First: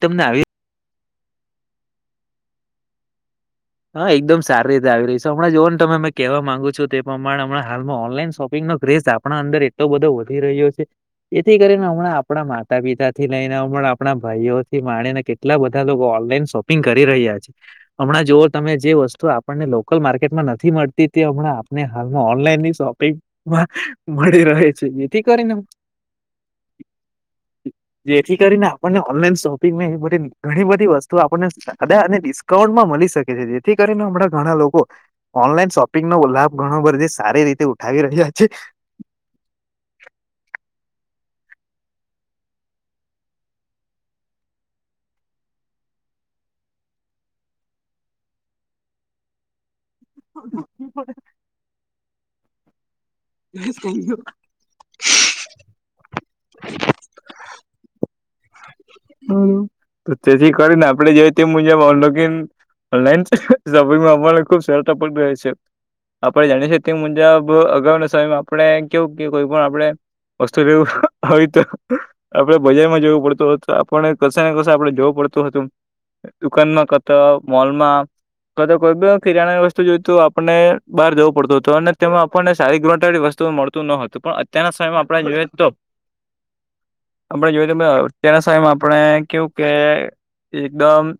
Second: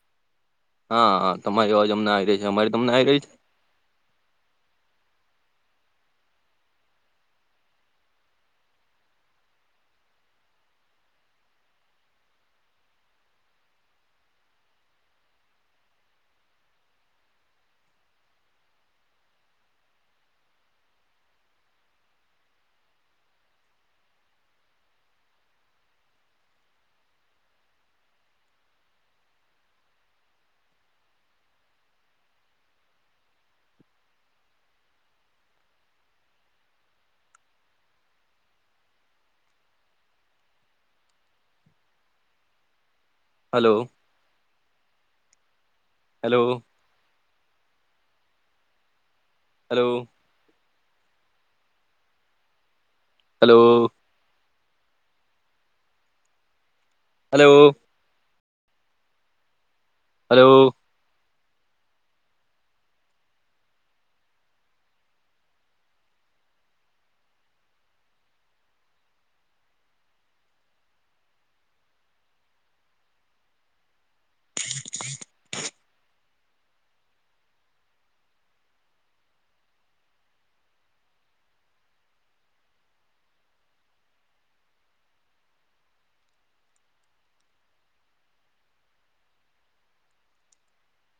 તમને આવી હા હા તમારી અવાજ અમને આવી રહી છે અમારી તમને આવી રહી છે. હા એકદમ સારી રીતે આવી રહી છે હમણાં જોવાને તમે કહેવા માંગુ છું તે પ્રમાણે હમણા હાલમાં ઓનલાઈન શોપિંગ નો ક્રેઝ આપ આપણા અંદર એટલો બધો વધી રહ્યો છે. એથી કરીને હમણાં આપણા માતા પિતા થી લઈને હમણાં આપણા ભાઈઓ થી માણી એટલા બધા લોકો ઓનલાઈન શોપિંગ કરી રહ્યા છે, હમણાં જો. તમે જે વસ્તુ આપણને લોકલ માર્કેટમાં નથી મળતી તે હમણાં આપને હાલમાં ઓનલાઈન શોપિંગ. મળી રહે છે, જેથી કરીને. જેથી કરીને આપણને ઓનલાઈન શોપિંગમાં એ બધ ઘણી બધી વસ્તુ આપણને [unintelligible] અને ડિસ્કાઉન્ટમાં મળી શકે. [unintelligible] થી કરીને હમણાં ઘણા લોકો. ઓનલાઈન શોપિંગ નો લાભ ઘણો બર જે સારી રીતે ઉઠાવી રહ્યા છે. Hello. Hello. Hello. [inaudible] Hello [inaudible] [inaudible] hello. [unintelligible] Hello તેથી કરીને. આપણે જોઈએ તે મુજબ ઓનલાઈન [unintelligible] શોપિંગમાં આપને ખુબ [unintelligible] રહે છે. આપડણે જાણી [unintelligible] તે મુજબ અગાઉના સમયમાં આપડણે કેવું કે કોઈ પણ આપડણે. [unintelligible] હવે તો આપડે બજારમાં જવું પડતું હત આપણને કશે ને કશે આપડણે જોવું પડતું હતું. દુકાનમાં કતા મોલમાં. [unintelligible] કોઈ કિરાણાની વસ્તુ જોઈ તો આપણને બહાર જવું પડતું હતું અને તેમાં આપણને સારી [unintelligible] વસ્તુ મળતી. ન હતું પણ અત્યારના સમયમાં આપણે જોઈએ તો. આપડણે જોય ત અત્યારના સાયમાં આપણે [unintelligible] એકદમ.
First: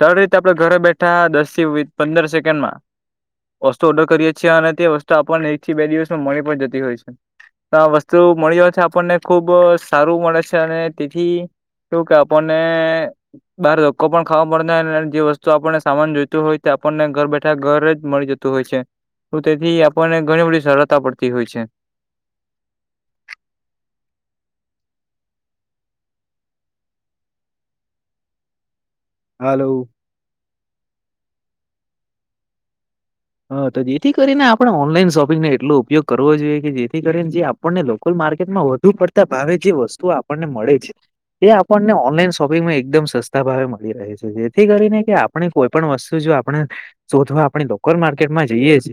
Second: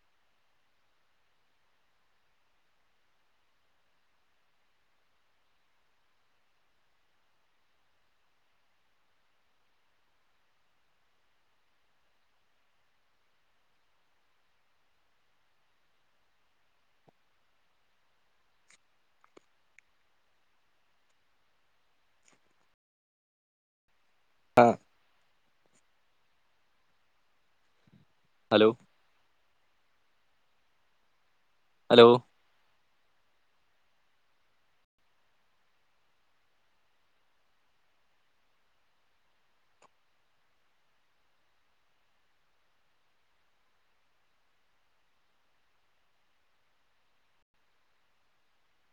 સરળ રીતે આપડે ઘરે બેઠા દસ થી પંદર સેકન્ડ માં. વસ્તુ ઓર્ડર કરીએ છીએ અને તે વસ્તુ આપણને એક થી બે દિવસમાં મળી પણ જતી હોય છે. [unintelligible] વસ્તુ મળી હોય. આપણને ખુબ સારું મળે છે, અને તેથી એવું કે આપણને. બાર લોકો પણ ખાવા મળ જે વસ્તુ આપણને સામાન જોઈતું હોય તે આપણને ઘર બેઠા ઘરે જ મળી [unintelligible] હોય છે, તો તેથી આપણને ઘણી બી સરળતા પડતી હોય છે. હા. હલો. હાલો. હલો. હા તો જેથી કરીને આપણે ઓનલાઈન શોપિંગને એટલો ઉપયોગ કરવો જોઈએ કે જેથી કરીને જે આપણને લોકલ માર્કેટમાં વધુ પડતા ભાવે જે વસ્તુ આપણને મળે છે. એ આપણને ઓનલાઈન શોપિંગમાં એકદમ સસ્તા ભાવે મળી રહે છે, જેથી કરીને. આપ કોઈ પણ વસ્તુ જો આપણે શોધવા આપણી લોકલ માર્કેટમાં જઈએ છે.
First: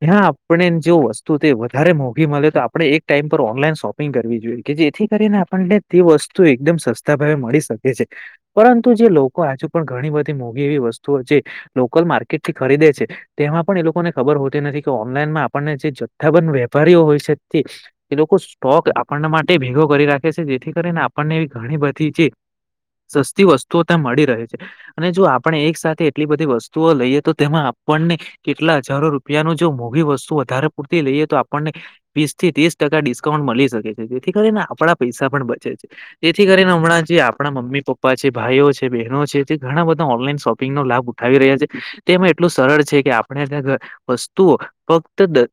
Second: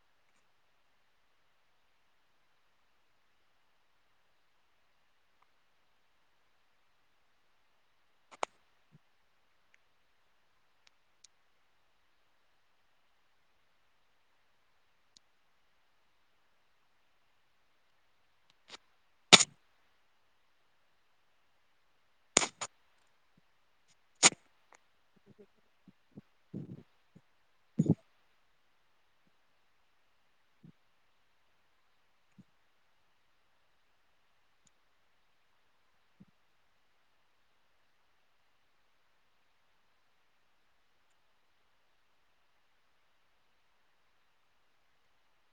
ત્યાં આપણે જો વસ્તુ તે વધારે મોંઘી મળે તો આપણે એક ટાઈમ પર ઓનલાઈન શોપ. [unintelligible] જોઈએ કે જેથી કરીને આપણને તે વસ્તુ એકદમ સસ્તા ભાવે મળી શકે છે. પરંતુ જે લોકો આજુ પણ ઘણી બધી મોઘી એવી વસ્તુઓ છે લોકલ માર્કેટ થી ખરીદે છે તેમાં પણ એ લોકોને ખબર હોતી નથી કે ઓનલાઈનમાં આપણને જે જથ્થાબંધ વેપારીઓ હોય છે એ લોકો સ્ટોક આપણને માટે ભેગો કરી રાખે છે જેથી કરીને આપણને એ ઘણી બધી છે સસ્તી વસ્તુ ત્યાં મળી રહે છે, અને જો આપણે એક સાથે એટલી બધી વસ્તુઓ લઈએ તો તેમાં આપણને. કેટલા હજારો રૂપિયા ન જો મોઘી વસ્તુ વધારે પૂરતી લઈએ તો આપણને. વીસ થી ત્રીસ ટકા ડિસ્કાઉન્ટ મળી શકે છે, જેથી કરીને આપણા પૈસા પણ બચે છે. તેથી કરીને હમણાં જે આપણા મમ્મી પપ્પા છે, ભાઈઓ છે, બહેનો છે, તે ઘણા બધા ઓનલાઈન શોપિંગ નો લાભ ઉઠ [unintelligible] રહ્યા છે, તેમાં એટલું સરળ છે, કે આપણે તં વસ્તુઓ ફક્ત.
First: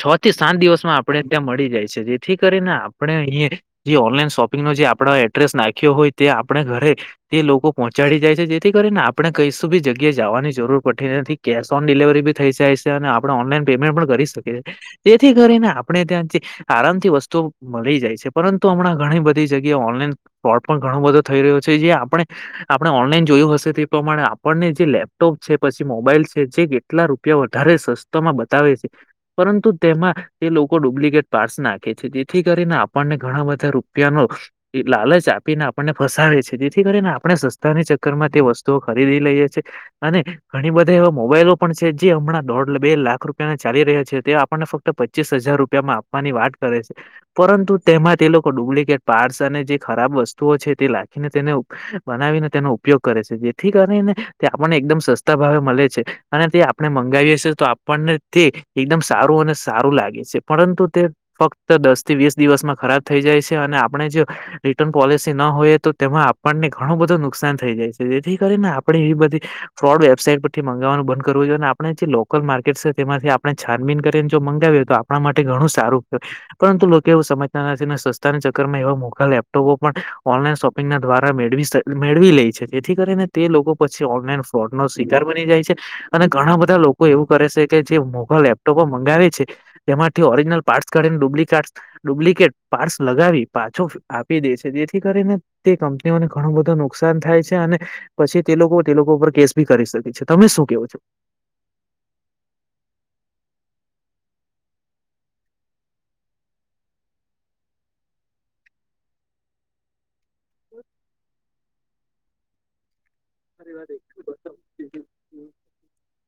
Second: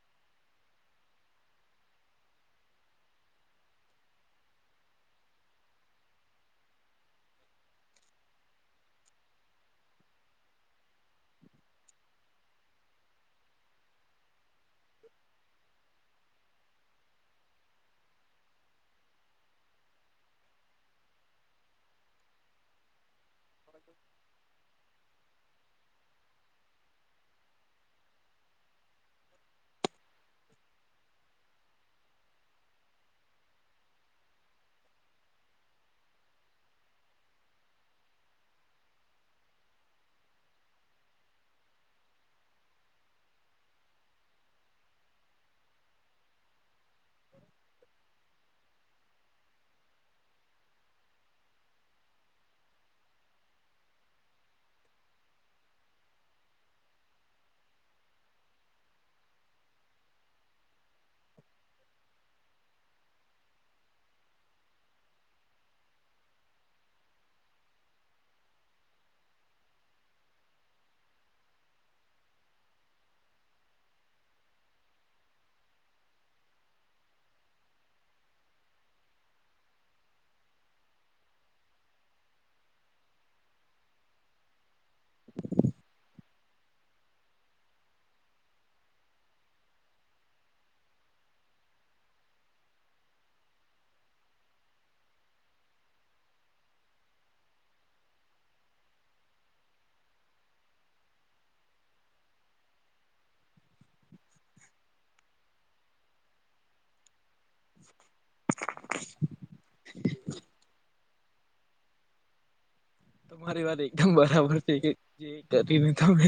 છ થી સાત દિવસમાં આપણે ત્યાં મળી જાય છે, જેથી કરીને આપણે અહીં. જે ઓનલાઈન શોપિંગનો જે આપ એડ્રેસ નાખ્યો હોય તે આપણે ઘરે. તે લોકો પોહોંચાડી જાય છે જેથી કરીને આપણે કઈશું બી જગ્યાએ જવાની જરૂર પડતી નથી કેશ ઓન ડિલિવરી બી થઈ જાય છે અને આપણે ઓનલાઈન પેમેન્ટ પણ કરી શકીએએ તેથી કરીને આપણે ત્યાં આરામથી વસ્તુ મળી જાય છે પરંતુ હમણાં ઘણી બધી જગ્યા ઓનલાઈન સ્ોટ પણ ઘણો બધો થઈ રહ્યો છે જે આપણે આપણે ઓનલાઈન જોયું હશે તે પ્રમાણે આપણને જે લેપટોપ છે પછી મોબાઈલ જે કેટલા રૂપિયા વધારે સસ્તામાં બતાવે છે પરંતુ તેમાં એ લોકો ડુપ્લિકેટ પારસ નાખે છે જેથી કરીને આપણને ઘણા બધા રૂપિયાનો લાલચ આપીને આપણને ફસાવે છે જેથી કરીને આપણે સસ્તાની ચક્કર માં તે વસ્તુઓ ખરીદી લઈએ છ છેએ અને ઘણી બધી એ મોબાઈલો પણ છે જે હમણાં દોઢ બે લાખ રૂપિયાને ચાલી રહ્યા છે તે આપણને ફક્ત પચીસ હજાર રૂપિયામાં આપ ની વાત કરે છે પરંતુ તેમાં તે લોકો ડુપ્લિકેટ પાર્ટ્સ અને જે ખરાબ વસ્તુઓ છે તે લખીને તેને બનાવીને તેનો ઉપયોગ કરે છે જેથી કરીને તે આપણને એકદમ સસ્તા ભાવે મળે છે અને તે આપણે મંગાવીએ છે તો આપણને તે એકદમ સારું અને સારું લાગે છે પરંતુ તે ફક્ત દસ થી વીસ દિવસમાં ખરાબ થઈ જાય છે અને આપણે જો રિટર્ન પોલિસી ન હોય તો તેમાં આપણને ઘણું બધું નુકસાન થઈ જાય છે જેથી કરીને આપણે એવી બધી ફોડ વેબઇટ પર મંગાવવાનું બંધ કરવું જોઈએ અને આપણે જે લોકલ માર્કેટ છે તેમાંથી આપણે છાનબીન કરીને જો મંગાવીએય તો આપણે આપણા માટે ઘણું સારું પરંતુ લોકો એવું સમજતા નથી ને સસ્તાની ચકરમાં એવા મોઘા લેપટોપો પણ ઓનલાઈન શોપ ્વા મેળ લે છે જેથી કરીને તે લોકો પછી ઓનલાઈન ફ્રોડ નો શાર બની જાય છે અને ઘણા બધા લોકો એવું કરે છે કે જે મોઘા લેપટોપ મંગાવે છે એમાંથી ઓિજિનલ પાર્ટ કાર્ડ અને ડુપ્લિકેટ ડુપ્લિકેટ પાર્સ લગાવી પાછો આપી દે છે જેથી કરીને તે કંપનીઓને ઘણું બધું નુકસાન થાય છે અને પછી તે લોકો તે લોકો ઉપર કેસ ભી કરી શકે તમે શું કેવો છો [inaudible] હમ તમારી વાત એકદમ બરાબર છે કે જે કરીને તમે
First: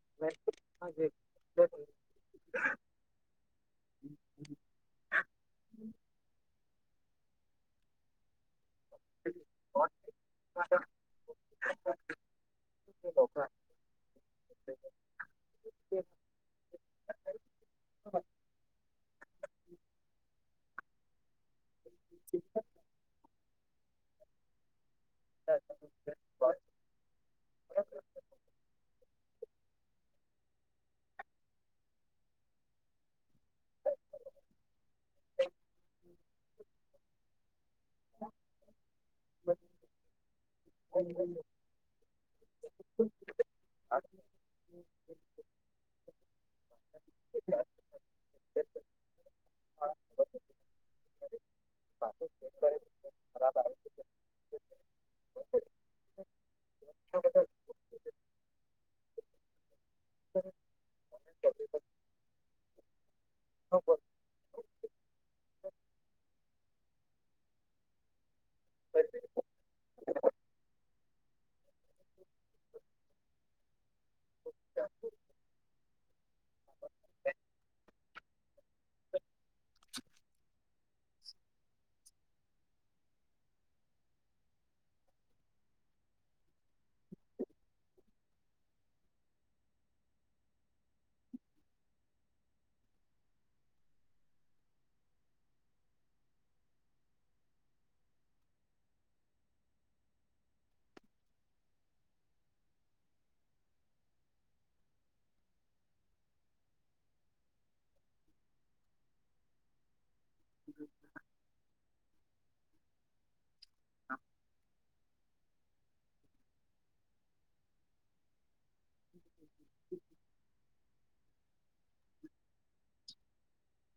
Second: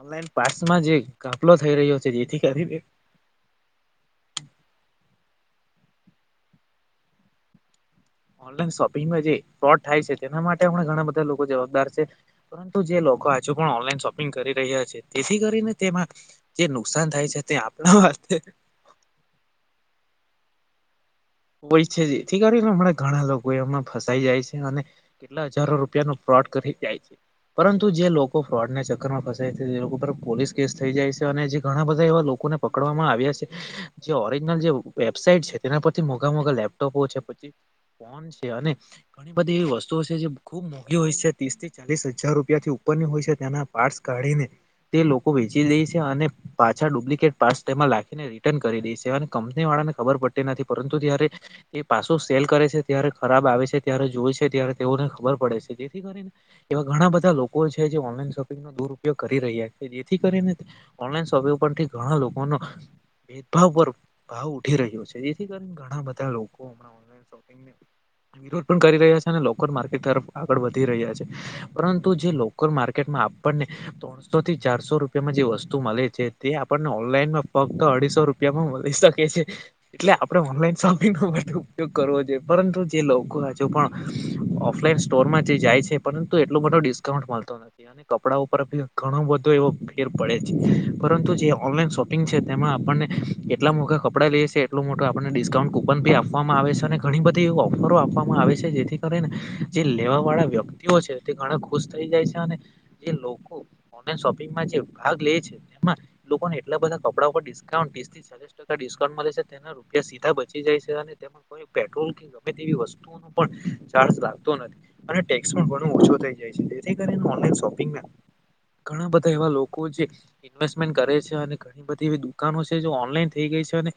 ઓનલાઈન પાર્ટસમાં જે કાફલો થઈ રહ્યો છે જેથી કરી ઓનલાઈન શોપિંગમાં જે ફ્રોડ થાય છે તેના માટે પણ ઘણા બધા લોકો જવાબદાર છે પરંતુ જે લોકો હજુ પણ ઓનલાઈન શોપિંગ કરી રહ્યા છે તેથી કરીને તેમાં જે નુકસાન થાય છે તે આપણા હ હોય છે જેથી કરી ને હમણાં ઘણા લોકો એમમાં ફસાઈ જાય છે અને કેટલા હજારો રૂપિયા ન ફ્રોડ કરી જાય છે પરંતુ જે લોકો ફ્રોડને રમાં ફસાય છે એ લોકો પર પોલીસ કેસ થઈ જાય છે અને જે ઘણા બધા એવા લોકોને પકડવામાં આવ્યા છે જે ઓરિજનલ જે વેબસાઇટ છે તેનાછી થી મોઘા મોઘા લેપટોપો છે પછી ફોન છે અને ઘણી બધી એવી વસ્તુઓ છે જે ખુબ મોંઘી હોય છે ત્રીસ થી ચાલીસ હજાર ર રૂથી ઉપરની હોય છે તેના પાર્ટસ કાઢીને તે લોકો વેચી દે છે અને પાછા ડુપ્લિકેટ પાસ તેમાં લખીને રિટર્ન કરી દે છે અને કંપની વાળાને ખબર પડતી નથી પરંતુ જ્યારે એ પાછું સેલ કરે છે ત્યારે ખરાબ આવે છે ત્યારે જોય છે ત્યારે તેઓને ખબર પડે છે જેથી કરીને એવા ઘણા બધા લોકો છે જે ઓનલાઈન શોપિંગ દુરયોગ કરી રહ્યા છે જેથી કરીને ઓનલાઈન શોપંગ ઉપથી ઘણા લોકોનો ભેદભાવ પર ભાવ ઉઠી રહ્યો છે જેથી કરી ઘણા બધા લોકો હમણાં ઓનલા શોપિંગ વિરોધ પણ કરી રહ્યા છે અને લોકોલ માર્કેટ તરફ આગળ વધી રહ્યા છે પરંતુ જે લોકલ માર્કેટમાં આપણને ત્રણસો થી ચારસો રૂપિયામાં જે વસ્તુ મળે છે તે આપણને ઓનલાઈનમાં ફક્ત અઢીસો રૂપિયામાં મળી શકે છે એટલે આપ ઓનલાન શોપિંગ ન માટે ઉપયોગ કરવો જોઈએ પરંતુ જે લોકો હજુ પણ ઓફલાઈન સ્ટોરમાંથી જાય છે પરંતુ એટલો મોટો ડિસ્કાઉન્ટ મળતો નથી અને કપડા ઉપર ઘણો બધો એવો ફેર પડે છે પરંતુ જે ઓનલાઈન શોપ તેમાં આપણને એટલા મોટા કપડા લઈએી એટલું મોટ આપને ડિસ્કાઉન્ટ કુપન ભી આપવામાં આવે છે અને ઘણી બધી એવી ઓફરો આપવામાં આવે છે જેથી કરીને જે લેવા વાળા વ્યક્તિઓ છે તે ઘણા ખુશ થઈ જાય છે અને જે લોકો ઓનલાન શોપિંગમાં જે ભાગ લે છે એમાં લોકોને એટલા બધા કપડા ઉપ ડિકાઉન્ટ પસ ટકા ડિસ્કાઉન્ટ મળે છે તેને ત્યા સીધા બચી જાય છે અને તેમાં કોઈ પેટ્રોલ કે ગમે તે એવી વસ્તુઓ ન પણ ચાર્જ લાગતો નથી અને ટેક્સ પણ ઘણ ઓછો થઈ જાય છે તેથી કરી શોપિંગ ઘણા બધા એવા લોકો જે ઇન્વેસ્ટમેન્ટ કરે છે અને ઘણી બધી એવી દુકાનો છે જો ઓનલાઈન થઈ ગઈ છે ને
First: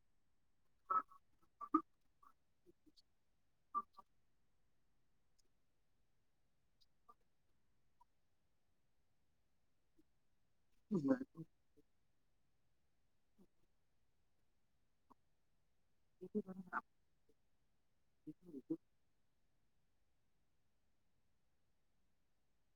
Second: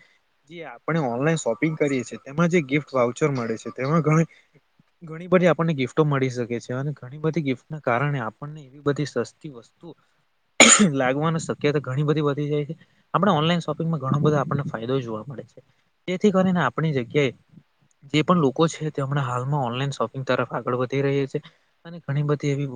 જે આપણે ઓનલાઈન શોપિંગ કરીએ છીએ તેમાં જે ગિફ્ટ વાઉચર મળે છે તેમાં ઘણ ઘણી બધી આપણને ગિફ્ટો મળી શકે છે અને ઘણી બધી ગિફ્ટના કારણે આપણને એવી બધી સસ્તી વસ્તુ લાગવાની શક્યતા ઘણી બધી વધી જાય છે આપણે ઓનલાઈન શોપિંગમાં ઘણો બધા આપણને ફાયદો જોવા મળ મળે છે તેથી કરીને આપણી જગ્યાએ જે પણ લોકો છે તે હમણાં હાલમાં ઓનલાઈન શોપિંગ તરફ આગળ વધી રહ્યા છે અને ઘણી બધી એવી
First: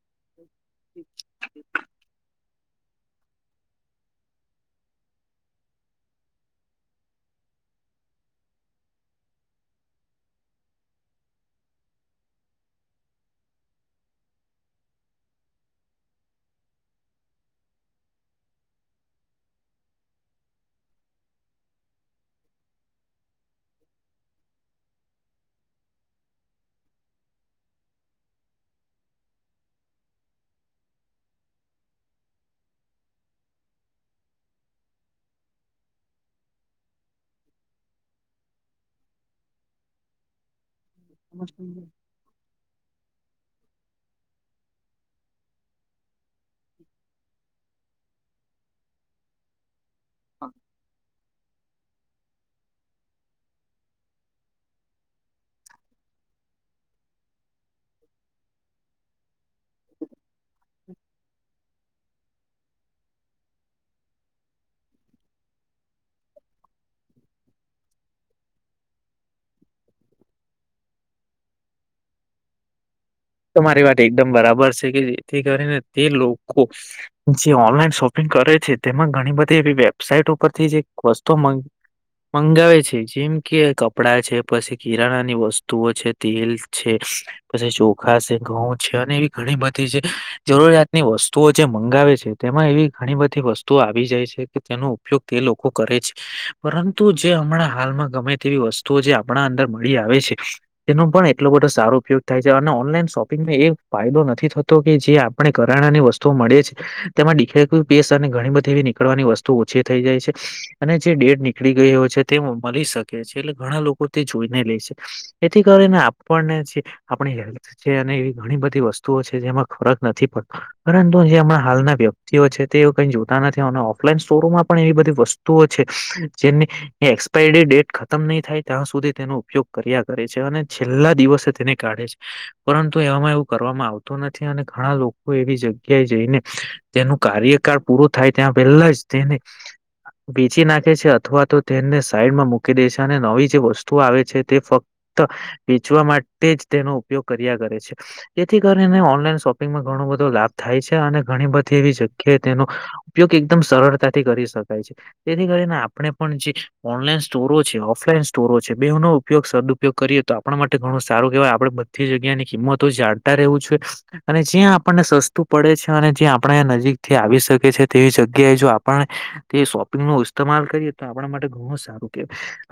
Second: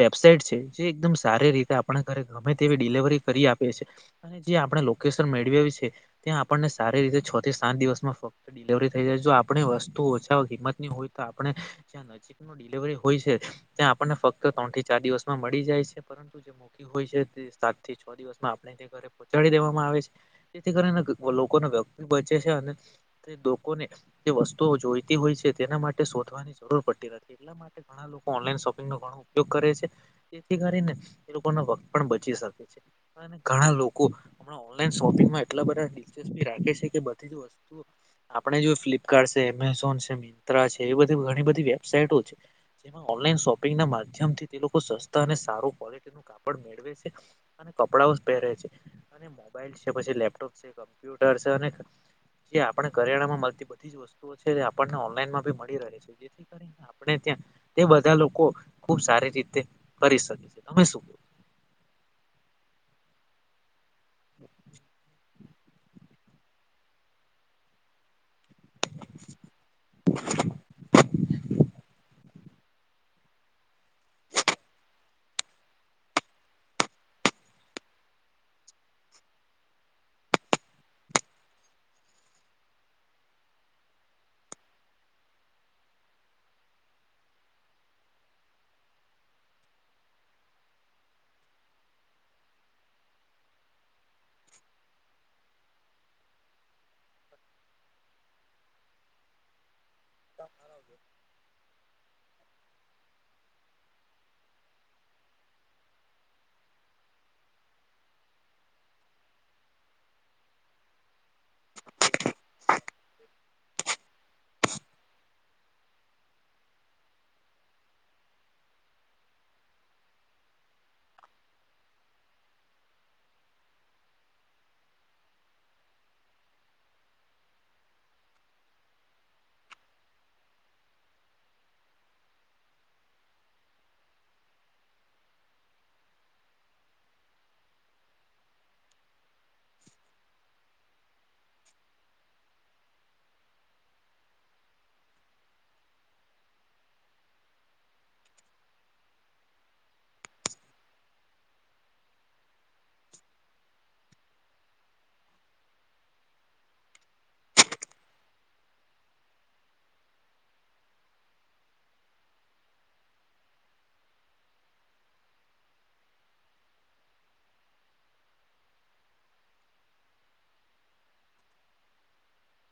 વેબસાઇટ છે જે એકદમ સારી રીતે આપ ઘરે ગમે તેવી ડિલિવરી કરી આપએ છ છેએ અને જે આપણે લોકેશન મેળવીવી છે ત્યાં આપણને સારી રીતે છ થી સાત દિવસ માં ફ ડિલવરી થઈ જાય જો આપણે વસ્તુ ઓછા કિંમત ની હોય તો આપણે ત્યાં રી હોય છે્યાં આપણને ફક્ત ત્રણ થી ચાર દિવસમાં મળી જાય છે પરંતુ મૂકી હોય છે તે સાત થી છ દિવસમાં આપણે તે ઘરે પહોચાડી દેવામાં આવે છે તેથી કરીને લોકોને વ્યક્તિ બચે છે અને તે લોકોને જે વસ્તુઓ જોઈતી હોય છે તેના માટે શોધવાની જરૂર પડતી નથી એટલા માટે ઘણા લોકો ઓનલાઈન શોપિંગ નો ઘો ઉપયોગ કરે છે તેથી કરીને એ લોકો ના વક્ત પણ બચી શકે છે ઘણા લોકો હમણાં ઓનલાઈન શોપિંગમાં એટલા બધા સ્પી રાખે છે કે બધી જ વસ્તુ આપણે જો ફ્લિપકાર્ટ છે એમેઝોન છે મી છે એ બધી ઘણી બધી વેબસાાઈટો છે જેમાં ઓનલાઈન શોપિંગના માધ્યમથી તે લોકો સસ્તા અને સારું ક્વોલિટી નું કાપડ મેળવે છે અને કપડાઓ જ પહેરે છે અને મોબાઈલ છે પછી લેપટોપ છે ટ જે આપણે કરિયાણામાં મળતી બધી જ વસ્તુ છે આપણને ઓનલાઈનમાંી મળી રહે છે જેથી આપણે ત્યાં તે બધા લોકો ખુબ સારી રીતે કરી શકી છે તમે શું હરા તમારી વાત એકદમ બરાબર છે કે જેથી કરીને તે લોકો જે ઓનલાઈન શોપિંગ કરે છે તેમાં ઘણી બધી એવી વેબસાાઈટ ઉપરથી જે વસ્તુ મંગાવે છે જેમ કે કપડા છે પછી કિરાણાની વસ્તુઓ છે તેલ છે પછી ચોખા છે ઘઉં છે અને એવી ઘણી બધી છે જરૂરિયાતની વસ્તુઓ જે મંગાવે છે તેમાં એવી ઘણી બધી વસ્તુઓ આવી જાય છે કે તેનો ઉપયોગ તે લોકો કરે છે પરંતુ જે હમણાં હાલમાં ગમે તેવી વસ્ત તો જે આપણા અંદર મળી આવે છે તેનો પણ એટલો બધો સારો ઉપયોગ થાય છે અને ઓ ઓનલાઈન શોપિંગમાં એ ફાયદો નથી થતો કે જે આપણે કરાણા ની વસ્તુઓ મળે છે તેમાં દડીખે પેસ્ટ અને ઘણી બધી એવી નીકળવાની વસ્તુ ઓછી થઈ જાય છે અને જે ડેડ નીકળી ગયો છે તે મળી શકે છે એટલે ઘણા લોકો તે જોઈને લે છે એથી કરીને આપણને જે આપલ્ છે અને એવી ઘણી બધી વસ્તુઓ છે જેમાં ફરક નથી પડતો પરંતુ જે હમણા હાલના વ્યક્તિઓ છે તેઓ કઈ જોતા નથી અને ઓફલાઈન સ્ટોરોમાં પણ એવી બધી વસ્તુ તો છે જેને એ એક્સપાયરીડી ડેટ ખતમ નહી થાય ત્યાં સુધી તેનો ઉપયોગ કર્યા કરે છે અને છેલ્લા દિવસે તેને કાઢે છે. પરંતુ એવામાં એવું કરવામાં આવતું નથી અને ઘણા લોકો એવી જગ્યાએ જઈને તેનું કાર્યકાળ પૂરું થાય ત્યાં પહેલા જ તેને વેચી નાખે છે અથવા તો તેને સાઈડમાં મૂકી દે છે અને નવી જે વસ્તુ આવે છે તે ફક્ત ક્ત વેચવા માટે જ તેનો ઉપયોગ કર્યા કરે છે. જેથી કરીને ઓનલાઈન શોપિંગમાં ઘણો બધો લાભ થાય છે અને ઘણી બધી એવી જગ ખે તેનો ઉપયોગ એકદમ સરળતાથી કરી શકાય છે. તેથી કરીને આપણે પણ જે ઓનલાઈન સ્ટોરો છે ઓફલાઈન સ્ટોરો છે બેઓનો ઉપયોગ સદઉપયોગ કરીએ તો આપ આપણા માટે ઘણું સારું કેહેવાય આપડે બધી જગ્યાની કિંમતો જાણતા રહેવું છે. અને જ્યાં આપણને સસ્તું પડે છે અને જ્યાં આપણે નજીક થી આવી શકે છે તેવી જગ્યાએ જો આપણે તે શોપિંગ નો ઇસ્તેમાલ કરીએ તો આપણા માટે ઘણું સારું કે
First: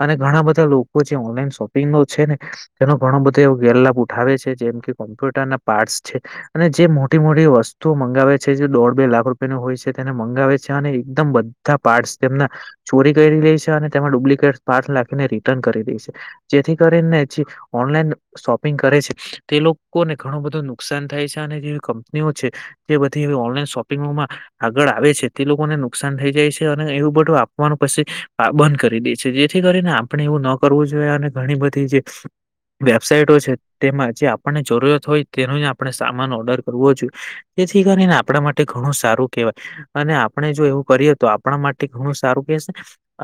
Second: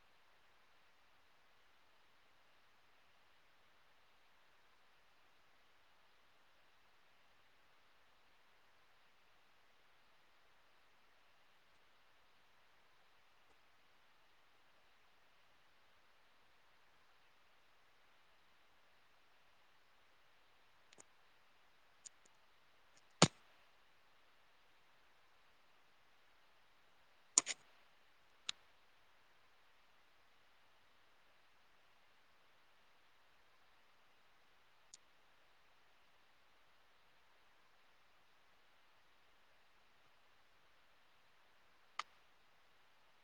અને ઘણા બધા લોકો જે ઓનલાઈન શોપિંગ નો છે ને એનો ઘણો બધા એ ગેરલાભ ઉઠ ઉઠાવે છે જેમ કે કોમ્પ્યુટર ના પાર્ટ્સ છે. અને જે મોટી મોટી વસ્તુઓ મંગાવે છે જે દોઢ બે લાખ રૂપિયા નું હોય છે તેને મંગાવે છે અને એકદમ બધ ધા પાર્ટ તેમના ચોરી કરી રે છે અને તેમાં ડુપ્લિકેટ પાર્ટ નાખીને રિટર્ન કરી દે છે. જેથી કરીને જે ઓનલાઈન શોપિંગ કરે છે તે લોકોને ઘણું બધું નુકસાન થાય છે અને જેવી કંપનીઓ છે તે બધી ઓનલાઈન શોપિંગોમાં આગળ આવે છે તે લોકોને નુકસાન થઈ જાય છે અને એવું બધું આપવાનું પછી બંધ કરી દે છે જેથી કરીને આપણે એવું ન કરવું જોઈએ અને ઘણી બધી જે વેબસાાઈટો છે તેમાં જે આપણને જરૂરત હોય તેનો જ આપણે સામાન ઓર્ડર કરવો જોઈએ. એથી કરી ને આપણા માટે ઘણું સારું કેહેવાય. અને આપણે જો એવું કરીએ તો આપણા માટે ઘણું સારું કેશે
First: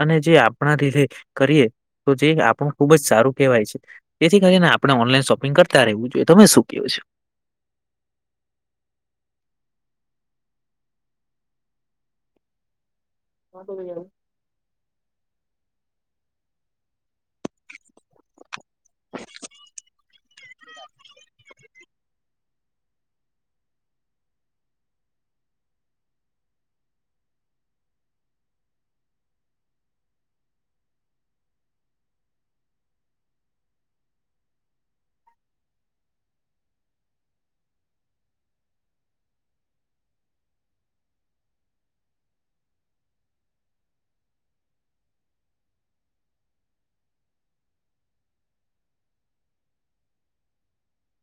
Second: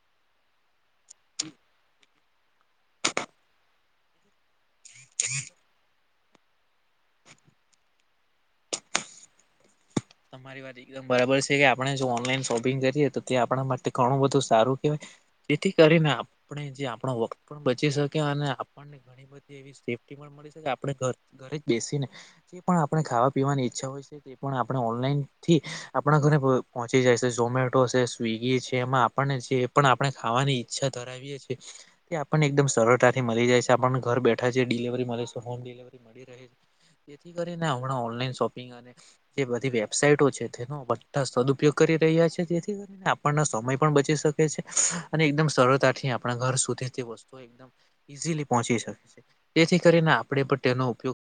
અને જે આપણા રીધે કરીએ તો જે આપણું ખુબ જ સારું કહેવાય છે તેથી કરીને આપણે ઓનલાઈન શોપ કરતા રહેવું જોઈએ તમે શું કેવો છે? તમારી વાત એકદમ બરાબર છે કે આપણે જો ઓનલાઈન શોપિંગ કરીએ તો ત્યા આપણા માટે ઘણું બધું સારું કેવાય જેથી કરીને આપણે જે આપણો વખત પણ બચી શકે અને આપણને ગણી એવી સેફ્ટી પણ મળે છે આપણે ઘર ઘરે જ બેસીને જે પણ આપણે ખાવા પીવાની ઈચ્છા હોય છે તે પણ આપણે ઓનલાઈન થી આપણા ઘરે ભ પહોંચી જાય છે ઝોમેટો છે, સ્વીગી છે, એમાં આપણને જે પણ આપણે ખાવાની ઈચ્છા ધરાવીએ છીએ તે આપણને એકદમ સરળતાથી મળી જાય છે આપણને ઘર બેઠા જે ડિલવરી મળે છે હોમ ડિલવરી મળી રહે જેથી કરીને હમણાં ઓનલાઈન શોપિંગ અને જે બધી વેબસાાઈટો છે તેનો બધા સદઉપયોગ કરી રહ્યા છે જેથી તે આપણના સમય પણ બચી શકે છે અને એકદમ સરળતાથી આપણા ઘર સુધી તે વસ્તુ એકદમ ઈઝીલી પહોંચી શકે છે તેથી કરીને આપણે પણ તેનો ઉપયોગ